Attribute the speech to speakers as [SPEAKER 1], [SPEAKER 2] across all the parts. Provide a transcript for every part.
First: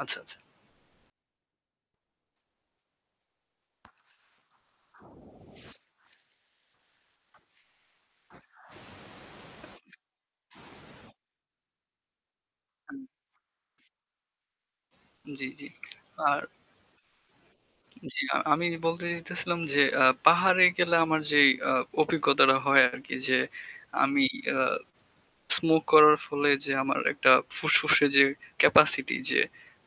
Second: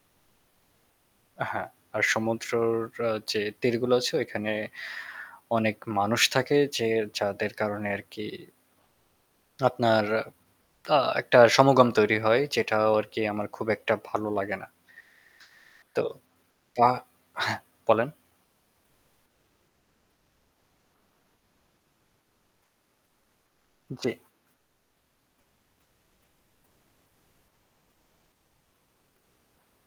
[SPEAKER 1] আচ্ছা, আচ্ছা।
[SPEAKER 2] হ্যাঁ, আর সমুদ্রের যে তীরগুলো আছে ওইখানে অনেক মানুষ থাকে যে যাদের কারণে আরকি আপনার আ একটা সমাগম তৈরি হয়। যেটাও আরকি আমার খুব একটা ভালো লাগে না।
[SPEAKER 1] জ্বী, জ্বী।
[SPEAKER 2] তো,
[SPEAKER 1] আর
[SPEAKER 2] তা হ্যাঁ বলেন।
[SPEAKER 1] জ্বি। আ আমি বলতে চাইতেছিলাম যে আ পাহাড়ে গেলে আমার যেই আ অভিজ্ঞতাটা হয় আরকি, যে
[SPEAKER 2] জ্বী।
[SPEAKER 1] আমি আ স্মোক করার ফলে যে আমার একটা ফুসফুসে যে ক্যাপাসিটি যে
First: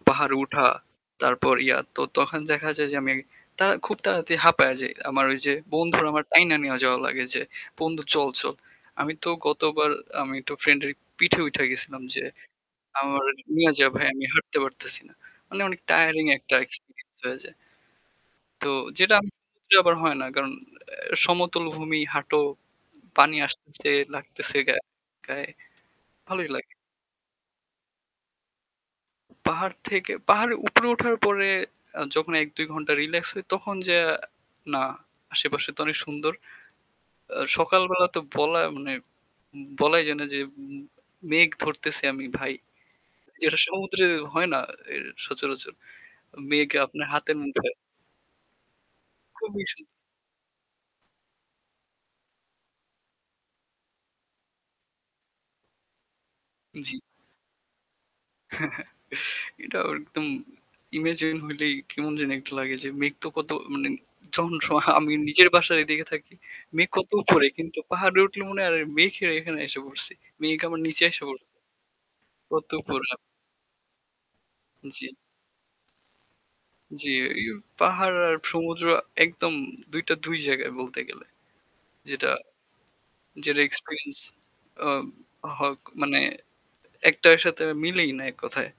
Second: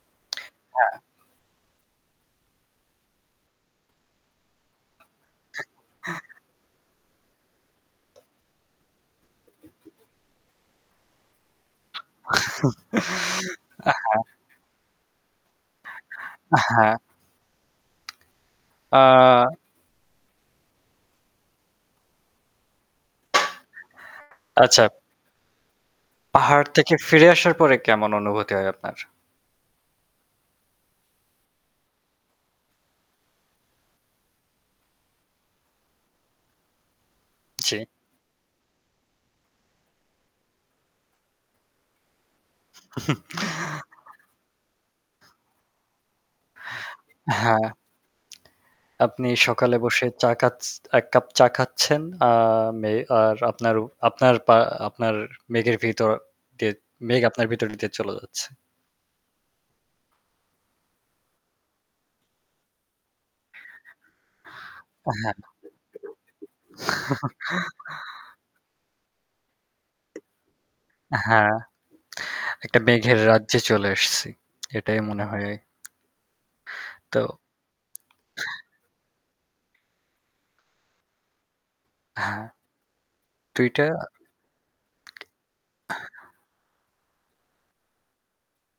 [SPEAKER 1] পাহাড়ে উঠা।
[SPEAKER 2] হ্যাঁ।
[SPEAKER 1] তারপর ইয়া তো তখন দেখা যায় যে আমি তা খুব তাড়াতাড়ি হাঁপাইয়া যাই। আমার যে
[SPEAKER 2] [unintelligible]
[SPEAKER 1] বন্ধু আমার টাইনা নিয়া যাওয়া লাগে যে, "বন্ধু চল, চল।" আমি তো গতবার আমি তো ফ্রেন্ডের পিঠে উইঠা গেছিলাম যে আমারে নিয়া যা ভাই।
[SPEAKER 2] হ্যাঁ।
[SPEAKER 1] আমি হাঁটতে পারতেছি না। মানে অনেক টায়ারিং একটা
[SPEAKER 2] আ হ্যাঁ।
[SPEAKER 1] এক্সপেরিয়েন্স হয়ে যায়। তো
[SPEAKER 2] আ
[SPEAKER 1] যেটা [unintelligible] সমুদ্রে আবার হয় না কারণ সমতল ভূমি হাঁটো, পানি আসতেছে লাগতেছে গায়ে
[SPEAKER 2] আচ্ছা।
[SPEAKER 1] গায়ে ভালোই
[SPEAKER 2] পাহাড়
[SPEAKER 1] লাগে।
[SPEAKER 2] থেকে ফিরে আসার পরে কেমন অনুভূতি হয় আপনার?
[SPEAKER 1] পাহাড় থেকে পাহাড়ের উপরে ওঠার পরে যখন ১-২ ঘন্টা রিল্যাক্স হয় তখন যেয়ে না আশেপাশে তো অনেক সুন্দর। আ
[SPEAKER 2] জ্বী।
[SPEAKER 1] সকালবেলা তো বলা মানে বলাই যায় না যে উম মেঘ ধরতেছি আমি ভাই। যেটা সমুদ্রে হয় না এ সচরাচর। মেঘ আপনার হাতের
[SPEAKER 2] হ্যাঁ।
[SPEAKER 1] মুঠোয়।
[SPEAKER 2] আপনি
[SPEAKER 1] খুবই
[SPEAKER 2] সকালে
[SPEAKER 1] সুন্দর।
[SPEAKER 2] বসে চা খাছ এককাপ চা খাচ্ছেন। আ মে আর আপনার আপনার পা আপনার মেঘের ভিতর দিয়ে
[SPEAKER 1] জ্বি।
[SPEAKER 2] মেঘ আপনার ভিতর দিয়ে চলে যাচ্ছে।
[SPEAKER 1] এটা একদম ইমাজিন হইলেই কেমন জানি একটা লাগে যে মেঘ তো কত মানে চলার সময় আমি
[SPEAKER 2] আ হ্যাঁ।
[SPEAKER 1] নিজের বাসায় দেখে থাকি। মেঘ কত উপরে কিন্তু পাহাড়ে উঠলে মনে হয় আরে মেঘ এর এখানে এসে পড়ছি। মেঘ আমার নিচে আইসা পড়ছে।
[SPEAKER 2] হ্যাঁ।
[SPEAKER 1] কত
[SPEAKER 2] একটা
[SPEAKER 1] উপরে আমি।
[SPEAKER 2] মেঘের রাজ্যে চলে আসছি। এটাই
[SPEAKER 1] জ্বী।
[SPEAKER 2] মনে হয়।
[SPEAKER 1] জ্বি,
[SPEAKER 2] তো
[SPEAKER 1] এই পাহাড় আর সমুদ্র একদম ২ টা ২ জায়গায় বলতে গেলে। যেটা
[SPEAKER 2] হ্যাঁ।
[SPEAKER 1] যেটা
[SPEAKER 2] ২ টা
[SPEAKER 1] এক্সপেরিয়েন্স আ হক মানে একটার সাথে মিলেই না এককথায়।